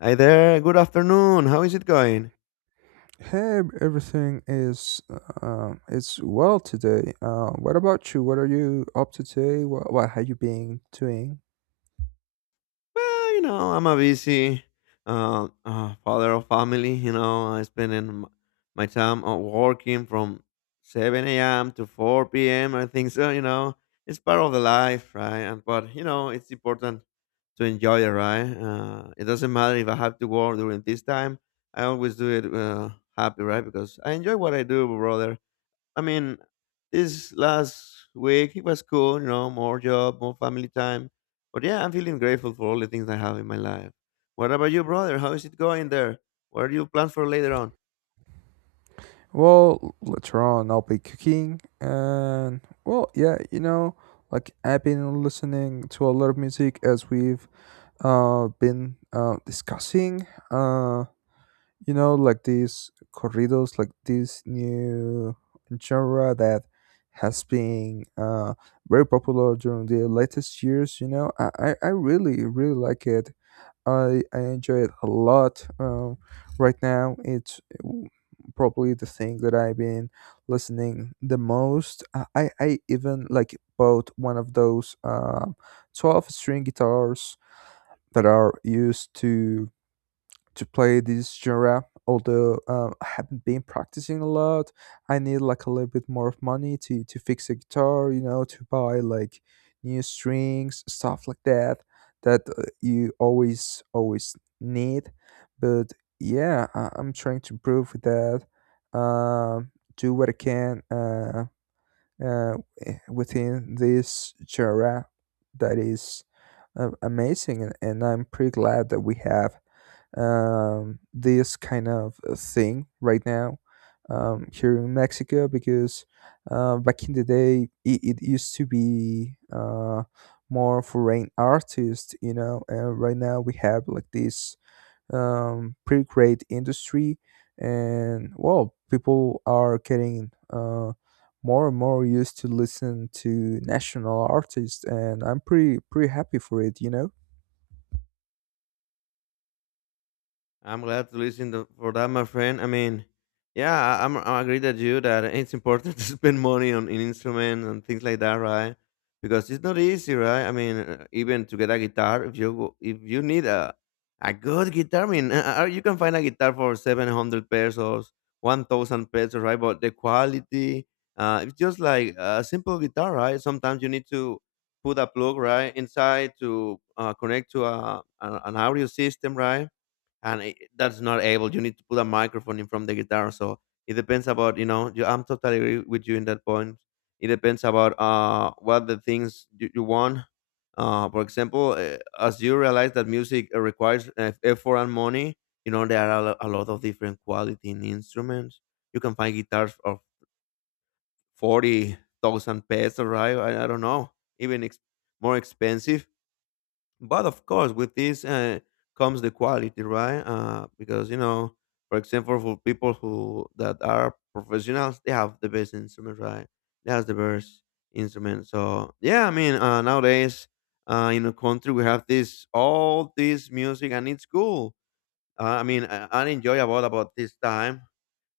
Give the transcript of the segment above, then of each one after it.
Hi there. Good afternoon. How is it going? Hey, everything is it's well today. What about you? What are you up to today? What have you been doing? Well, you know, I'm a busy father of family. You know, my time working from 7 a.m. to 4 p.m. I think so. You know, it's part of the life, right? And but you know, it's important to enjoy it, right? It doesn't matter if I have to work during this time. I always do it happy, right? Because I enjoy what I do, brother. I mean, this last week it was cool, you know, more job, more family time. But yeah, I'm feeling grateful for all the things I have in my life. What about you, brother? How is it going there? What are your plans for later on? Well, later on I'll be cooking, and well, yeah, like I've been listening to a lot of music as we've been discussing. Like these corridos, like this new genre that has been very popular during the latest years. You know, I really really like it. I enjoy it a lot. Right now, it's probably the thing that I've been listening the most. I even like bought one of those 12 string guitars that are used to play this genre, although I haven't been practicing a lot. I need, like, a little bit more of money to fix a guitar, to buy, like, new strings, stuff like that that you always always need. But yeah, I'm trying to improve with that, um, do what I can, uh, within this genre, that is amazing. And I'm pretty glad that we have, this kind of thing right now, here in Mexico, because back in the day, it used to be more foreign artists, and right now we have, like, this pretty great industry. And well, people are getting more and more used to listen to national artists, and I'm pretty pretty happy for it. I'm glad to listen to, for that, my friend. I mean, yeah, I agree that it's important to spend money on in instruments and things like that, right? Because it's not easy, right? I mean, even to get a guitar, if you need a good guitar, I mean, you can find a guitar for 700 pesos, 1,000 pesos, right? But the quality, it's just like a simple guitar, right? Sometimes you need to put a plug right inside to connect to a an audio system, right? And I that's not able. You need to put a microphone in from the guitar. So it depends about you know. You, I'm totally agree with you in that point. It depends about what the things you want. For example, as you realize that music requires effort and money, you know there are a lot of different quality in instruments. You can find guitars of 40,000 pesos, right? I don't know, even ex- more expensive but of course with this comes the quality, right, because you know, for example, for people who that are professionals, they have the best instrument, right? They have the best instrument. So yeah, I mean, nowadays in the country we have this all this music and it's cool. I mean, I enjoy about this time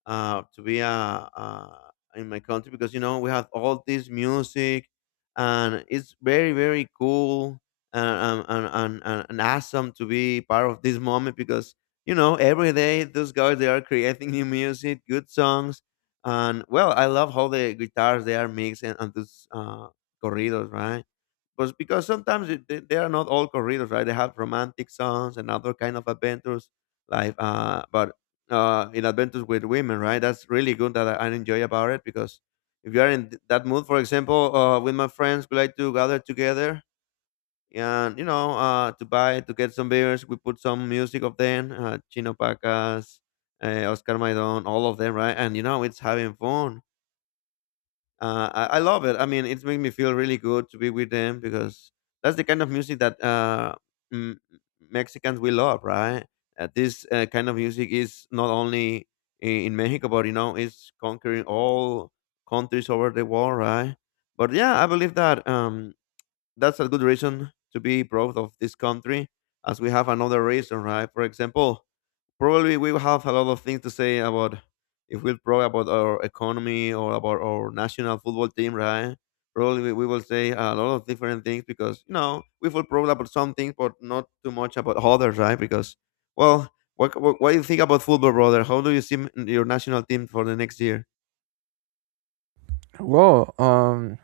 to be a in my country because you know we have all this music and it's very very cool and awesome to be part of this moment because you know every day those guys they are creating new music, good songs. And well, I love how the guitars they are mixing, those corridos, right? But because sometimes they are not all corridos, right? They have romantic songs and other kind of adventures like but in adventures with women, right? That's really good that I enjoy about it because if you are in that mood, for example, with my friends, we like to gather together and you know to get some beers. We put some music of them, Chino Pacas, Oscar Maidon, all of them, right? And you know it's having fun. I love it. I mean, it's made me feel really good to be with them because that's the kind of music that m- Mexicans we love, right? This kind of music is not only in Mexico, but you know, it's conquering all countries over the world, right? But yeah, I believe that that's a good reason to be proud of this country, as we have another reason, right? For example, probably we will have a lot of things to say about if we're proud about our economy or about our national football team, right? Probably we will say a lot of different things because you know we feel proud about some things, but not too much about others, right? Because, well, what do you think about football, brother? How do you see your national team for the next year? Well,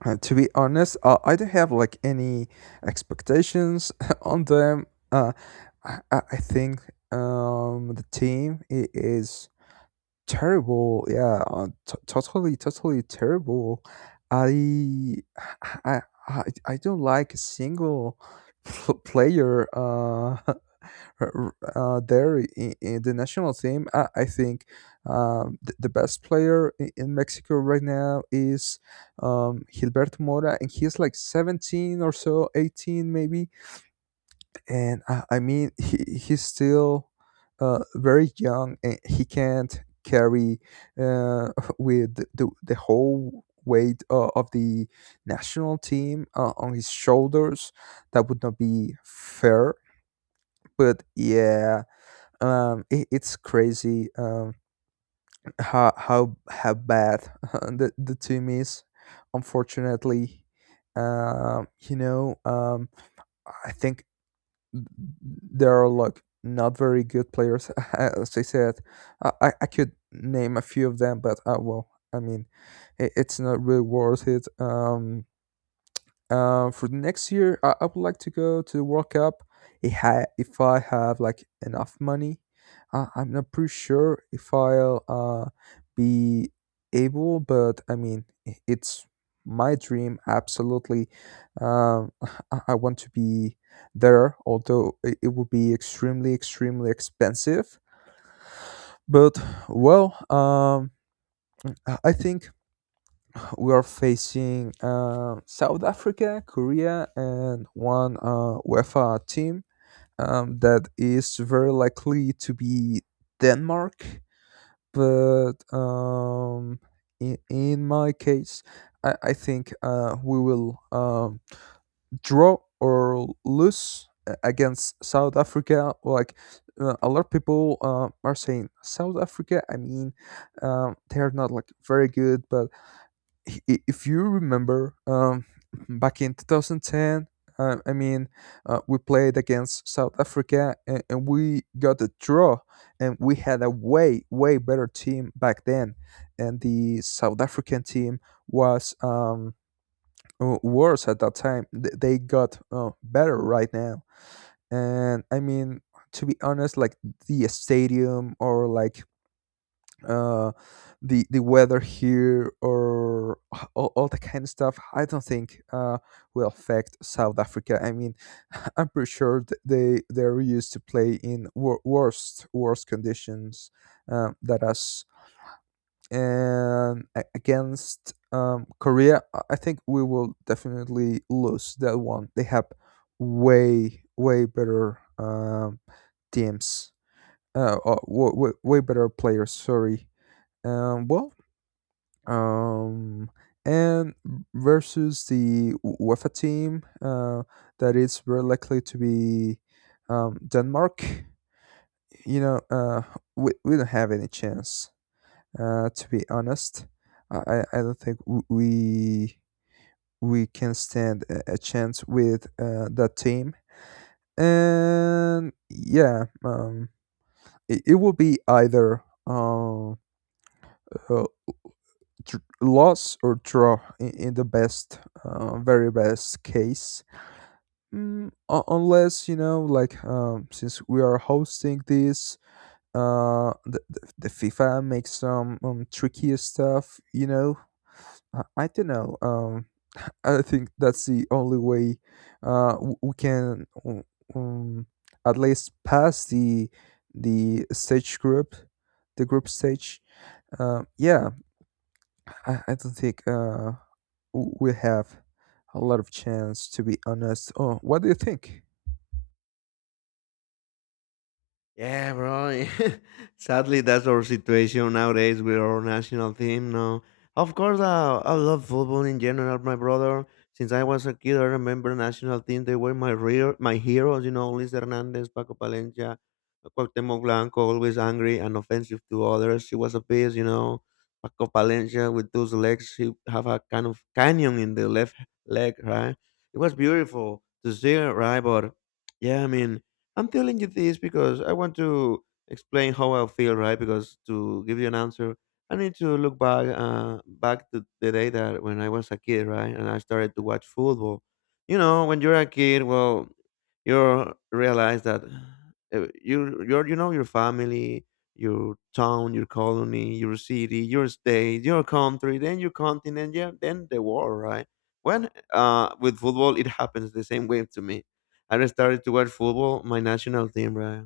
To be honest, I don't have, like, any expectations on them. Uh, I think, the team is terrible. Yeah, totally, totally terrible. I, I, I don't like a single player. There in the national team. I think, the best player in Mexico right now is, Gilberto Mora, and he's like 17 or so, 18 maybe, and I mean he's still very young, and he can't carry, uh, with the whole weight of the national team on his shoulders. That would not be fair. But yeah, it's crazy, how bad the team is, unfortunately. um, you know um, I think there are, like, not very good players, as I said. I could name a few of them, but well, I mean, it's not really worth it. For the next year, I would like to go to the World Cup. If I have, like, enough money, I'm not pretty sure if I'll be able, but I mean, it's my dream. Absolutely. um, I want to be there. Although it would be extremely, extremely expensive. But well, I think we are facing South Africa, Korea, and one UEFA team, that is very likely to be Denmark. But in my case, I think we will, draw or lose against South Africa. Like, a lot of people are saying South Africa, I mean, they are not, like, very good, but i- if you remember, back in 2010, I mean, we played against South Africa, and we got a draw, and we had a way way better team back then, and the south african team was, worse at that time. They got better right now, and I mean, to be honest, like the stadium, or like, uh, the weather here, or all that kind of stuff, I don't think will affect South Africa. I mean, I'm pretty sure they're used to play in, worst worst conditions, that us. And against, Korea, I think we will definitely lose that one. They have way way better, teams, uh, uh, wa- way better players, sorry. Well, um, and versus the UEFA team, that is very likely to be, Denmark. You know, we don't have any chance. To be honest, I don't think we can stand a chance with that team. And yeah, it will be either, uh, uh, loss or draw, in the best, very best case. Unless, you know, like, since we are hosting this, the FIFA makes some, tricky stuff. You know, I don't know. I think that's the only way we can, um, at least pass the stage group, the group stage. Yeah, I don't think we have a lot of chance, to be honest. Oh, what do you think? Yeah, bro. Sadly, that's our situation nowadays with our national team. No, of course, I love football in general, my brother. Since I was a kid, I remember national team. They were my real, my heroes. You know, Luis Hernandez, Paco Palencia, Cuauhtemoc Blanco, always angry and offensive to others. He was a beast, you know. Paco Palencia with those legs, he have a kind of canyon in the left leg, right? It was beautiful to see, right? But yeah, I mean, I'm telling you this because I want to explain how I feel, right? Because to give you an answer, I need to look back, to the day that when I was a kid, right, and I started to watch football. You know, when you're a kid, well, you realize that you're, you know, your family, your town, your colony, your city, your state, your country, then your continent, yeah, then the world, right? When with football, it happens the same way to me. I started to watch football, my national team, right?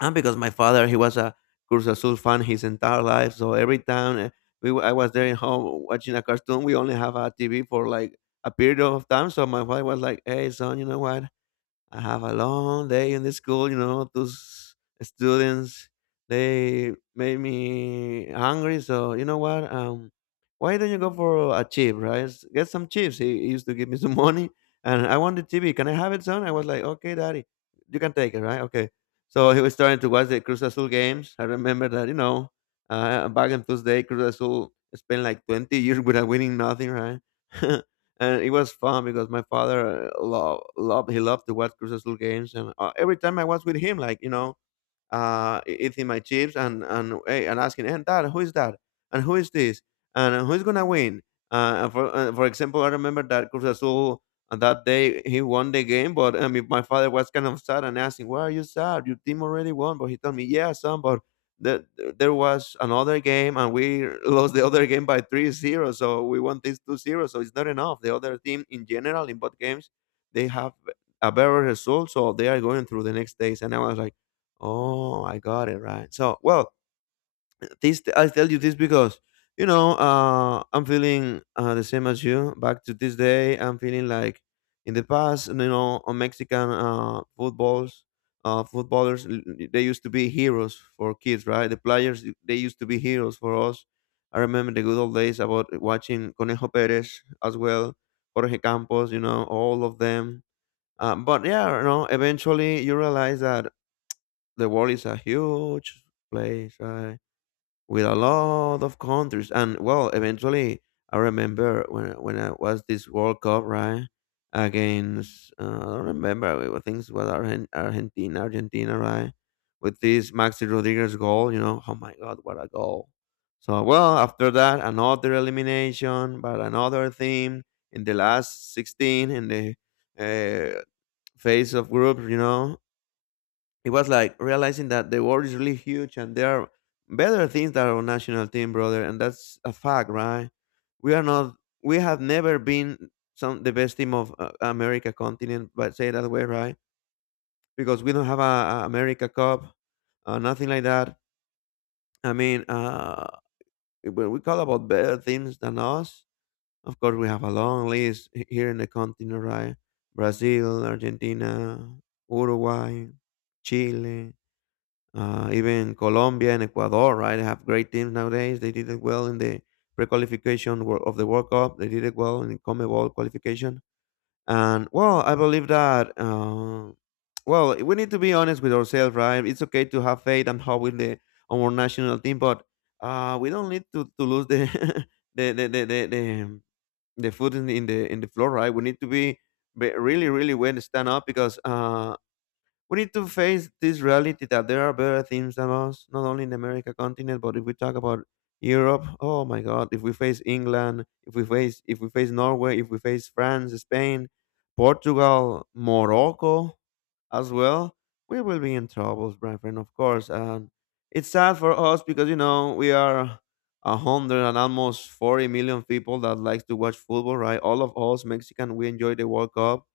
And because my father, he was a Cruz Azul fan his entire life. So every time I was there in home watching a cartoon, we only have a TV for like a period of time. So my father was like, "Hey, son, you know what? I have a long day in the school, you know, those students, they made me hungry. So, you know what? Why don't you go for a chip, right? Get some chips." He used to give me some money. "And I want the TV. Can I have it, son?" I was like, "Okay, daddy, you can take it, right? Okay." So he was starting to watch the Cruz Azul games. I remember that, you know, back in those days, Cruz Azul spent like 20 years without winning nothing, right? And it was fun because my father loved, he loved to watch Cruz Azul games, and every time I was with him, like you know, eating my chips, and hey, and asking, "And that, who is that? And who is this? And who's gonna win?" And for For example, I remember that Cruz Azul on that day he won the game, but I mean, my father was kind of sad, and asking, "Why are you sad? Your team already won." But he told me, "Yeah, son, but. The, there was another game and we lost the other game by 3-0, so we won this 2-0, so it's not enough. The other team in general in both games, they have a better result, so they are going through the next days." And I was like, "Oh, I got it, right." So, well, this I tell you this because you know I'm feeling the same as you. Back to this day, I'm feeling like in the past, you know, Mexican footballers, they used to be heroes for kids, right? The players, they used to be heroes for us. I remember the good old days about watching Conejo Perez as well, Jorge Campos, you know, all of them. But yeah, you know, eventually you realize that the world is a huge place, right? With a lot of countries, and well, eventually, I remember when I was this World Cup, right? Against I don't remember, I think it was Argentina, Argentina, right? With this Maxi Rodriguez goal, you know, oh my God, what a goal! So well, after that, another elimination, but another theme in the last 16 in the uh, phase of groups, you know, it was like realizing that the world is really huge and there are better things than our national team, brother, and that's a fact, right? We are not, we have never been some the best team of America continent, but say it that way, right? Because we don't have a America Cup, nothing like that. I mean, when we call about better teams than us, of course we have a long list here in the continent, right? Brazil, Argentina, Uruguay, Chile, even Colombia and Ecuador, right? They have great teams nowadays. They did it well in the of the World Cup. They did it well in the CONMEBOL qualification. And well, I believe that. Well, we need to be honest with ourselves, right? It's okay to have faith and hope in the on our national team, but we don't need to lose the the the the the, the, the foot in the, in the in the floor, right? We need to be really really well stand up because we need to face this reality that there are better teams than us, not only in the America continent, but if we talk about Europe, oh my God, if we face England, if we face Norway, if we face France, Spain, Portugal, Morocco, as well, we will be in troubles, my friend, of course. And it's sad for us because you know we are a hundred and almost 40 million people that likes to watch football, right? All of us Mexican, we enjoy the World Cup,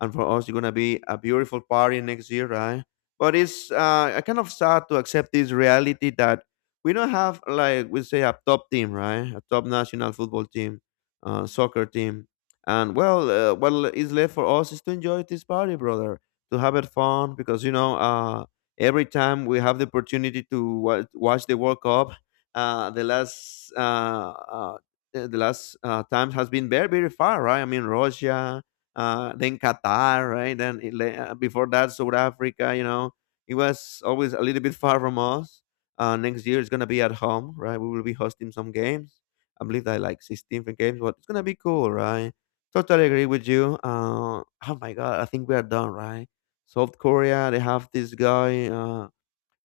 and for us it's gonna be a beautiful party next year, right? But it's I kind of sad to accept this reality that we don't have, like we say, a top team, right? A top national football team, soccer team, and well, what is left for us is to enjoy this party, brother, to have it fun because every time we have the opportunity to watch the World Cup. Uh, the last uh, uh, the last time has been very very far, right? I mean Russia, then Qatar, right? Then before that, South Africa. You know, it was always a little bit far from us. Next year it's gonna be at home, right? We will be hosting some games. I believe that like 16 games, but it's gonna be cool, right? Totally agree with you. Oh my god, I think we are done, right? South Korea, they have this guy.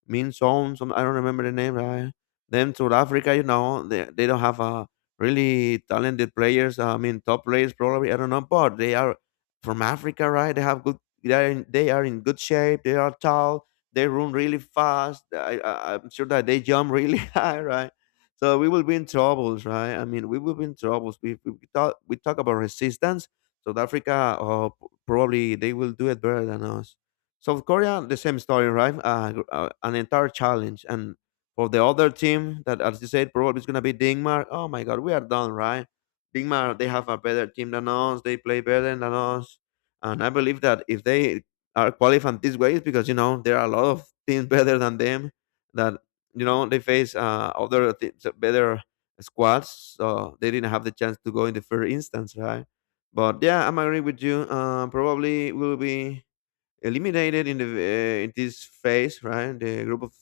Min Song, some, I don't remember the name. Right? Then South Africa, you know, they don't have really talented players. I mean, top players probably. I don't know, but they are from Africa, right? They have good. They are in good shape. They are tall. They run really fast. I'm sure that they jump really high, right? So we will be in troubles, right? I mean, we will be in troubles. We talk about resistance. South Africa, oh, probably they will do it better than us. South Korea, the same story, right? An entire challenge. And for the other team, that as you said, probably is going to be Denmark. Oh my God, we are done, right? Denmark, they have a better team than us. They play better than us. And I believe that if they are qualifying this way, it's because, you know, there are a lot of teams better than them that, you know, they face other teams, better squads. So they didn't have the chance to go in the first instance, right? But yeah, I'm agree with you. Probably will be eliminated in the in this phase, right? The group of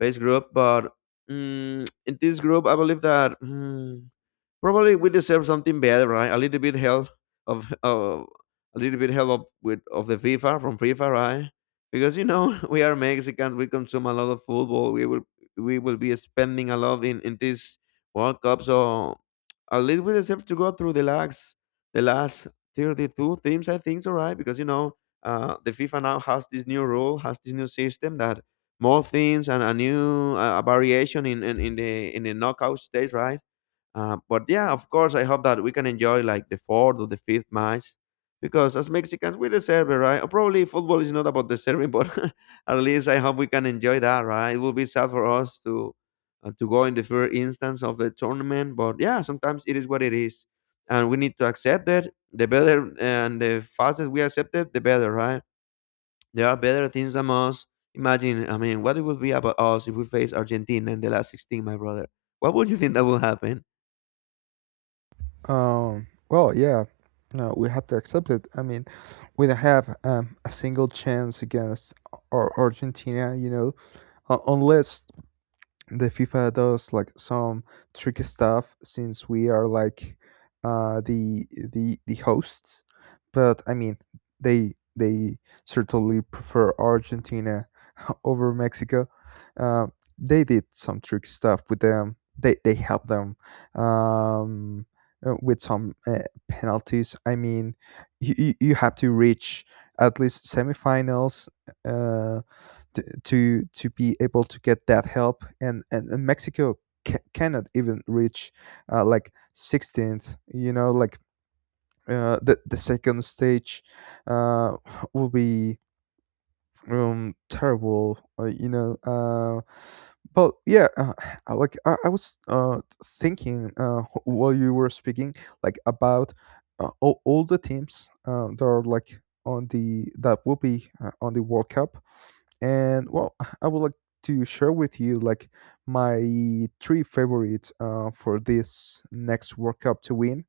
phase group, but mm in this group, I believe that. Probably we deserve something better, right? A little bit help of a little bit help of- with of the FIFA, from FIFA, right? Because you know we are Mexicans, we consume a lot of football. We will be spending a lot in this World Cup, so at least we deserve to go through the last 32 teams, I think, so right? Because you know the FIFA now has this new rule, has this new system that more things and a new a variation in the knockout stage, right? But yeah, of course, I hope that we can enjoy like the fourth or the fifth match because as Mexicans, we deserve it, right? Or probably football is not about deserving, but at least I hope we can enjoy that, right? It will be sad for us to go in the first instance of the tournament, but yeah, sometimes it is what it is, and we need to accept it. The better and the faster we accept it, the better, right? There are better things than us. Imagine, I mean, what it would be about us if we face Argentina in the last 16, my brother. What would you think that will happen? Well, yeah, no, we have to accept it. I mean, we don't have, a single chance against, Argentina, you know, unless the FIFA does, like, some tricky stuff, since we are, like, the hosts. But I mean, they certainly prefer Argentina over Mexico. uh, they did some tricky stuff with them. They helped them, um, with some penalties. I mean, you have to reach at least semifinals uh, to be able to get that help, and Mexico cannot even reach like 16th, you know, like, the second stage uh, will be, terrible, you know. But yeah, I was thinking, while you were speaking, like, about all the teams that are, like, on the that will be on the world cup, and well, I would like to share with you, like, my three favorites for this next world cup to win.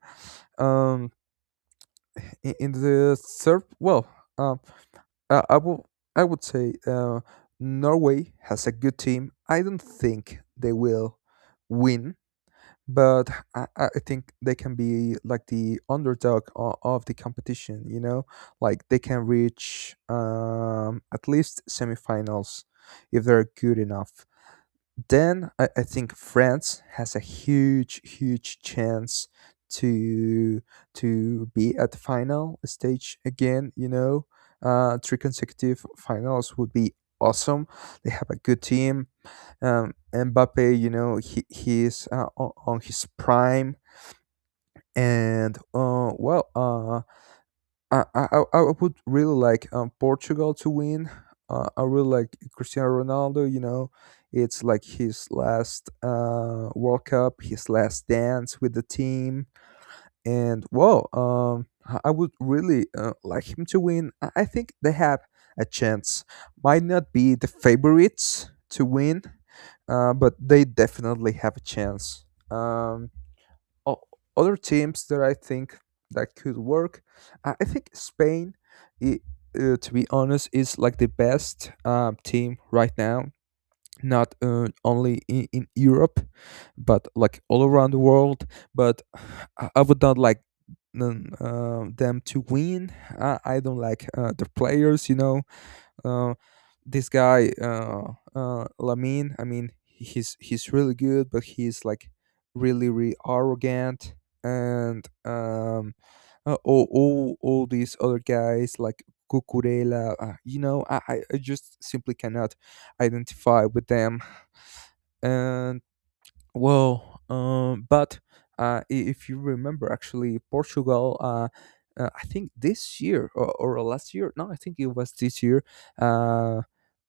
um in the third, well, um. Uh, I would I would say, Norway has a good team. I don't think they will win, but I think they can be, like, the underdog of the competition. You know, like, they can reach, at least semifinals, if they're good enough. Then I think France has a huge, huge chance to to be at the final stage again. You know, three consecutive finals would be awesome. They have a good team. Mbappe, you know, he is, on his prime, and well, I would really like, Portugal to win. I really like Cristiano Ronaldo. You know, it's like his last World Cup, his last dance with the team, and wow, I would really like him to win. I think they have a chance. Might not be the favorites to win, but they definitely have a chance. Um, o- Other teams that I think that could work. I think Spain, I to be honest, is, like, the best, team right now. Not only in Europe, but, like, all around the world. But I would not like them, them to win. I don't like the players, you know. Uh, this guy, Lamine, I mean, he's really good, but he's, like, really really arrogant, and all these other guys, like, Cucurella, you know, I just simply cannot identify with them. And well, but if you remember, actually, Portugal, I think this year, or last year. No, I think it was this year. Uh,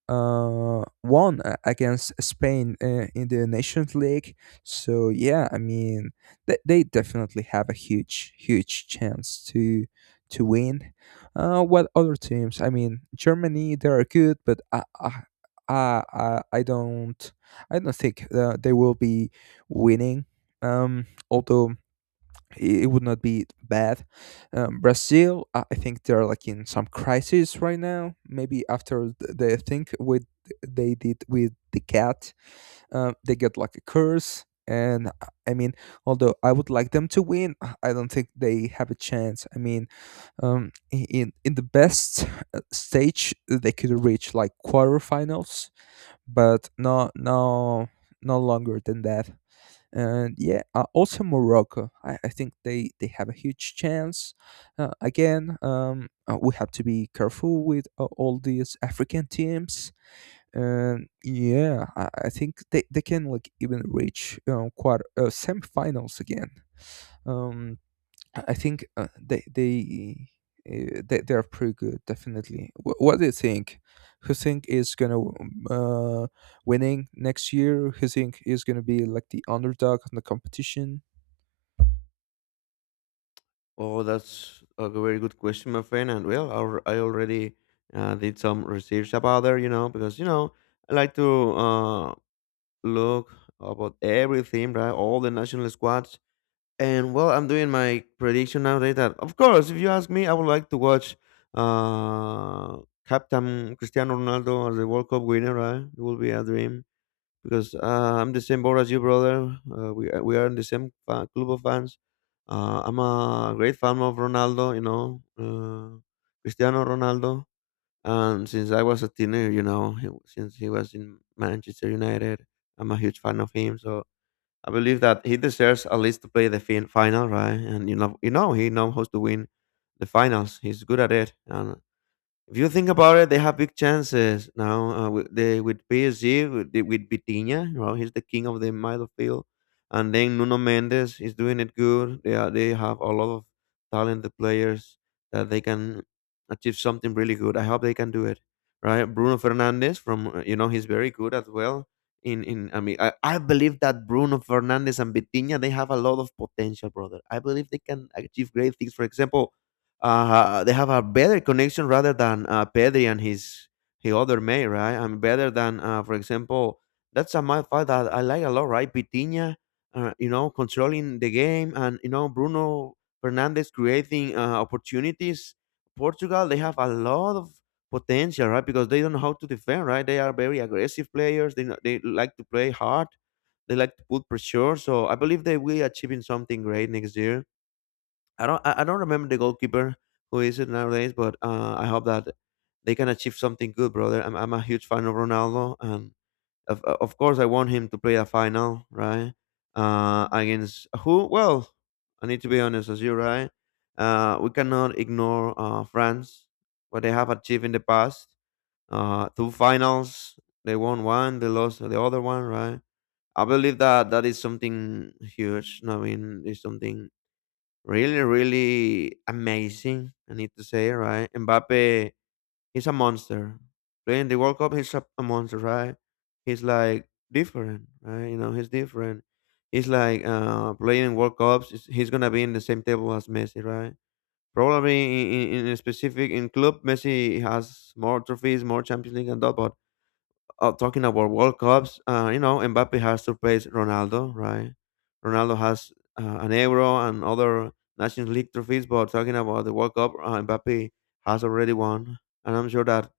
Won against Spain in the Nations League. So yeah, I mean, they definitely have a huge, huge chance to win. What other teams? I mean, Germany, they are good, but I, I I don't I don't think they will be winning. Um, Although it would not be bad. Brazil, I think they're, like, in some crisis right now. Maybe after the thing with, they did with the cat, they get, like, a curse. And I mean, although I would like them to win, I don't think they have a chance. I mean, in the best stage they could reach, like, quarterfinals, but no, no, no longer than that. And yeah, also Morocco. I think they have a huge chance. Again, we have to be careful with all these African teams. And yeah, I think, they can, like, even reach, quite, semifinals again. Um, I think, they are pretty good, definitely. What do you think? Who think is gonna, winning next year? Who think is gonna be, like, the underdog in the competition? Oh, that's a very good question, my friend. And well, I already did some research about there, you know, because you know I like to uh, look about everything, right? All the national squads. And well, I'm doing my prediction nowadays. That of course, if you ask me, I would like to watch uh, Captain Cristiano Ronaldo as the World Cup winner, right? It will be a dream because I'm the same boat as you, brother. We are in the same fa- club of fans. I'm a great fan of Ronaldo, you know, Cristiano Ronaldo. And since I was a teenager, you know, he, since he was in Manchester United, I'm a huge fan of him. So I believe that he deserves at least to play the fin- final, right? And you know, he knows how to win the finals. He's good at it, and if you think about it, they have big chances now with the, with PSG with, the- with Vitinha. You know, he's the king of the midfield, and then Nuno Mendes is doing it good. They are, they have a lot of talented players that they can achieve something really good. I hope they can do it. Right, Bruno Fernandez from you know he's very good as well. In I mean I believe that Bruno Fernandez and Vitinha they have a lot of potential, brother. I believe they can achieve great things. For example, they have a better connection rather than Pedri and his other mate, right? I mean, better than, for example, that's a my fight that I like a lot, right? Pitinha, you know, controlling the game, and you know Bruno Fernandes creating opportunities. Portugal, they have a lot of potential, right? Because they don't know how to defend, right? They are very aggressive players. They know- they like to play hard. They like to put pressure. So I believe they will achieving something great next year. I don't remember the goalkeeper who is it nowadays, but I hope that they can achieve something good, brother. I'm a huge fan of Ronaldo, and of course I want him to play a final, right? Against who? Well, I need to be honest as you, right? We cannot ignore France, what they have achieved in the past. Two finals, they won one, they lost the other one, right? I believe that that is something huge. I mean, it's something Really, really amazing, I need to say, right? Mbappe, he's a monster. Playing the World Cup, he's a monster, right? He's like different, right? You know, he's different. He's like playing World Cups. Is- He's gonna be in the same table as Messi, right? Probably in a specific in club, Messi has more trophies, more Champions League and that, but talking about World Cups, you know, Mbappe has surpassed Ronaldo, right? Ronaldo has an Euro and other Nations League trophies, but talking about the World Cup, Mbappe has already won. And I'm sure that,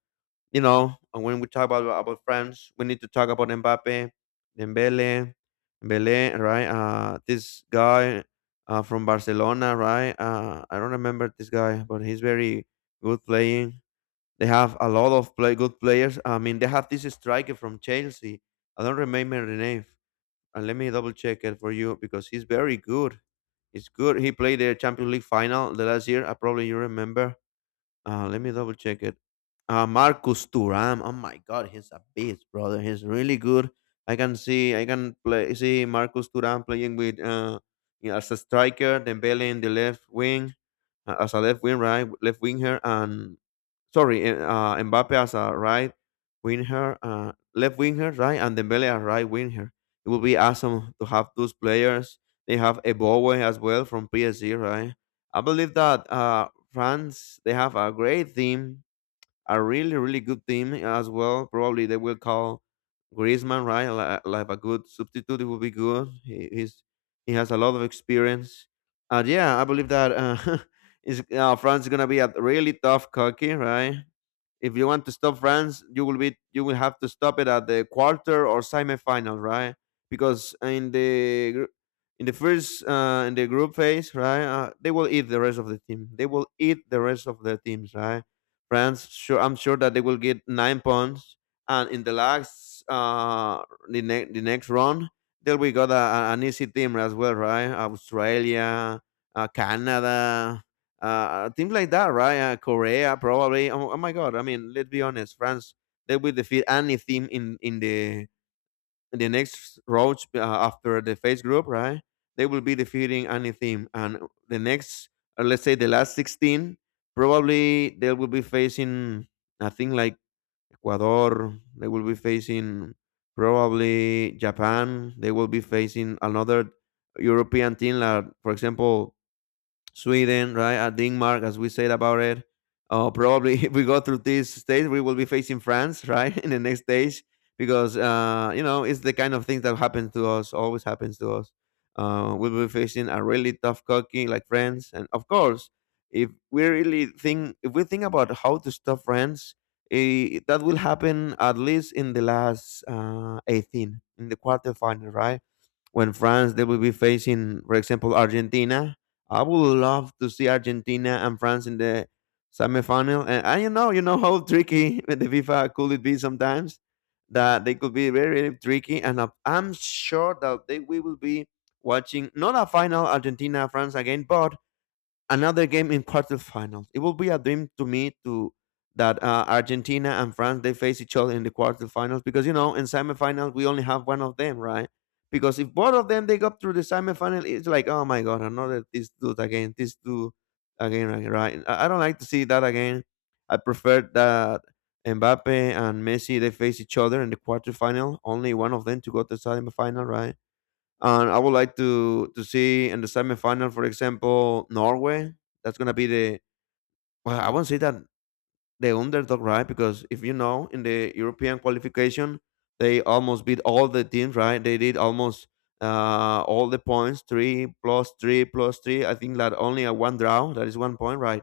you know, and when we talk about France, we need to talk about Mbappe, Dembele, Dembele, right? This guy from Barcelona, right? I don't remember this guy, but he's very good playing. They have a lot of play, good players. I mean, they have this striker from Chelsea. I don't remember the name. And let me double check it for you because he's very good. He's good. He played the Champions League final the last year. I probably you remember. Let me double check it. Marcus Thuram. Oh my God, he's a beast, brother. He's really good. I can see. I can play. See Marcus Thuram playing with you know, as a striker. Dembele in the left wing as a left wing, right, left winger, and Sorry, eh, Mbappe as a right winger, left winger, right, and Dembele as right winger. It would be awesome to have those players. They have Ebowe as well from PSG, right? I believe that France they have a great team a really really good team as well. Probably they will call Griezmann right like a good substitute. It will be good. He, he's he has a lot of experience. And yeah, I believe that is France is gonna be a really tough cookie, right? If you want to stop France, you will be you will have to stop it at the quarter or semi-final, right? Because in the gr- in the first in the group phase, right, they will eat the rest of the team. They will eat the rest of the teams, right? France, sure, I'm sure that they will get 9 points, and in the last, the next round, then we got an easy team as well, right? Australia, Canada, teams like that, right? Korea, probably. Oh, oh my God! I mean, let's be honest, France they will defeat any team in the next roach after the phase group, right? They will be defeating any team, and the next, or let's say the last 16, probably they will be facing I think like Ecuador. They will be facing probably Japan. They will be facing another European team, like for example Sweden, right? Denmark, as we said about it. Probably if we go through this stage, we will be facing France, right, in the next stage because you know it's the kind of things that happen to us, always happens to us. We'll be facing a really tough cookie like France, and of course, if we think about how to stop France, that will happen at least in the last 18, in the quarterfinal, right? When France they will be facing, for example, Argentina. I would love to see Argentina and France in the semifinal. And you know how tricky with the FIFA could it be sometimes that they could be very, very tricky. And I'm sure that they we will be watching not a final Argentina France again, but another game in quarterfinals. It will be a dream to me to that Argentina and France they face each other in the quarterfinals because you know in semifinals we only have one of them, right? Because if both of them they go through the semifinal, it's like oh my god, another this dude again, right? Right. I don't like to see that again. I prefer that Mbappe and Messi they face each other in the quarterfinal, only one of them to go to the semifinal, right? And I would like to see in the semifinal, for example, Norway. That's gonna be the, well, I won't say that the underdog, right? Because if you know, in the European qualification, they almost beat all the teams, right? They did almost all the points, three plus three plus three. I think that only a one draw. That is 1 point, right?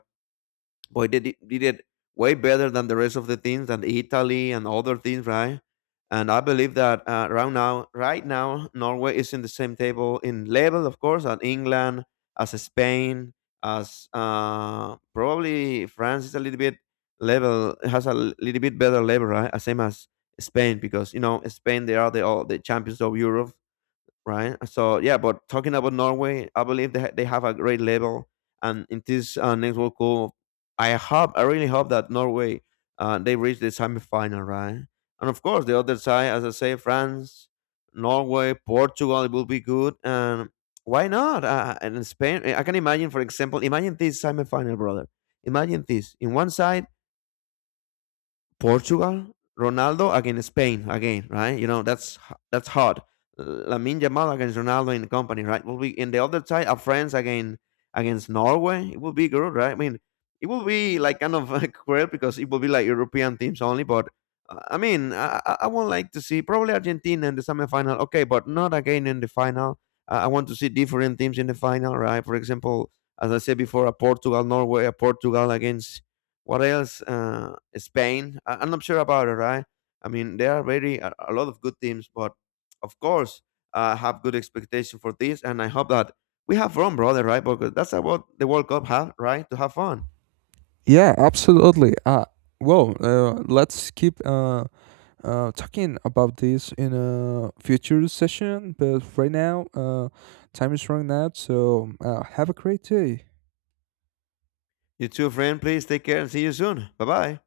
Boy, they did it way better than the rest of the teams and Italy and other teams, right? And I believe that right now, Norway is in the same table in level, of course, as England, as Spain, as probably France is a little bit level has a little bit better level, right? As same as Spain, because you know Spain they are the all the champions of Europe, right? So yeah, but talking about Norway, I believe they have a great level, and in this next World Cup, I really hope that Norway they reach the semifinal, right? And of course, the other side, as I say, France, Norway, Portugal, it will be good, and why not? And in Spain, I can imagine, for example, imagine this semifinal, brother. Imagine this: in one side, Portugal, Ronaldo against Spain again, right? You know that's hard. Lamine Yamal against Ronaldo in the company, right? Will be in the other side of France again against Norway. It will be good, right? I mean, it will be like kind of like weird because it will be like European teams only. But I mean, I would like to see probably Argentina in the semifinal, okay, but not again in the final. I want to see different teams in the final, right? For example, as I said before, a Portugal Norway, a Portugal against what else? Spain. I'm not sure about it. Right? I mean, there are very a lot of good teams, but of course, I have good expectation for this, and I hope that we have fun, brother. Right? Because that's what the World Cup have, right? To have fun. Yeah, absolutely. Well, let's keep, talking about this in a future session, but right now, time is running out. So, have a great day. You too, friend. Please take care and see you soon. Bye bye.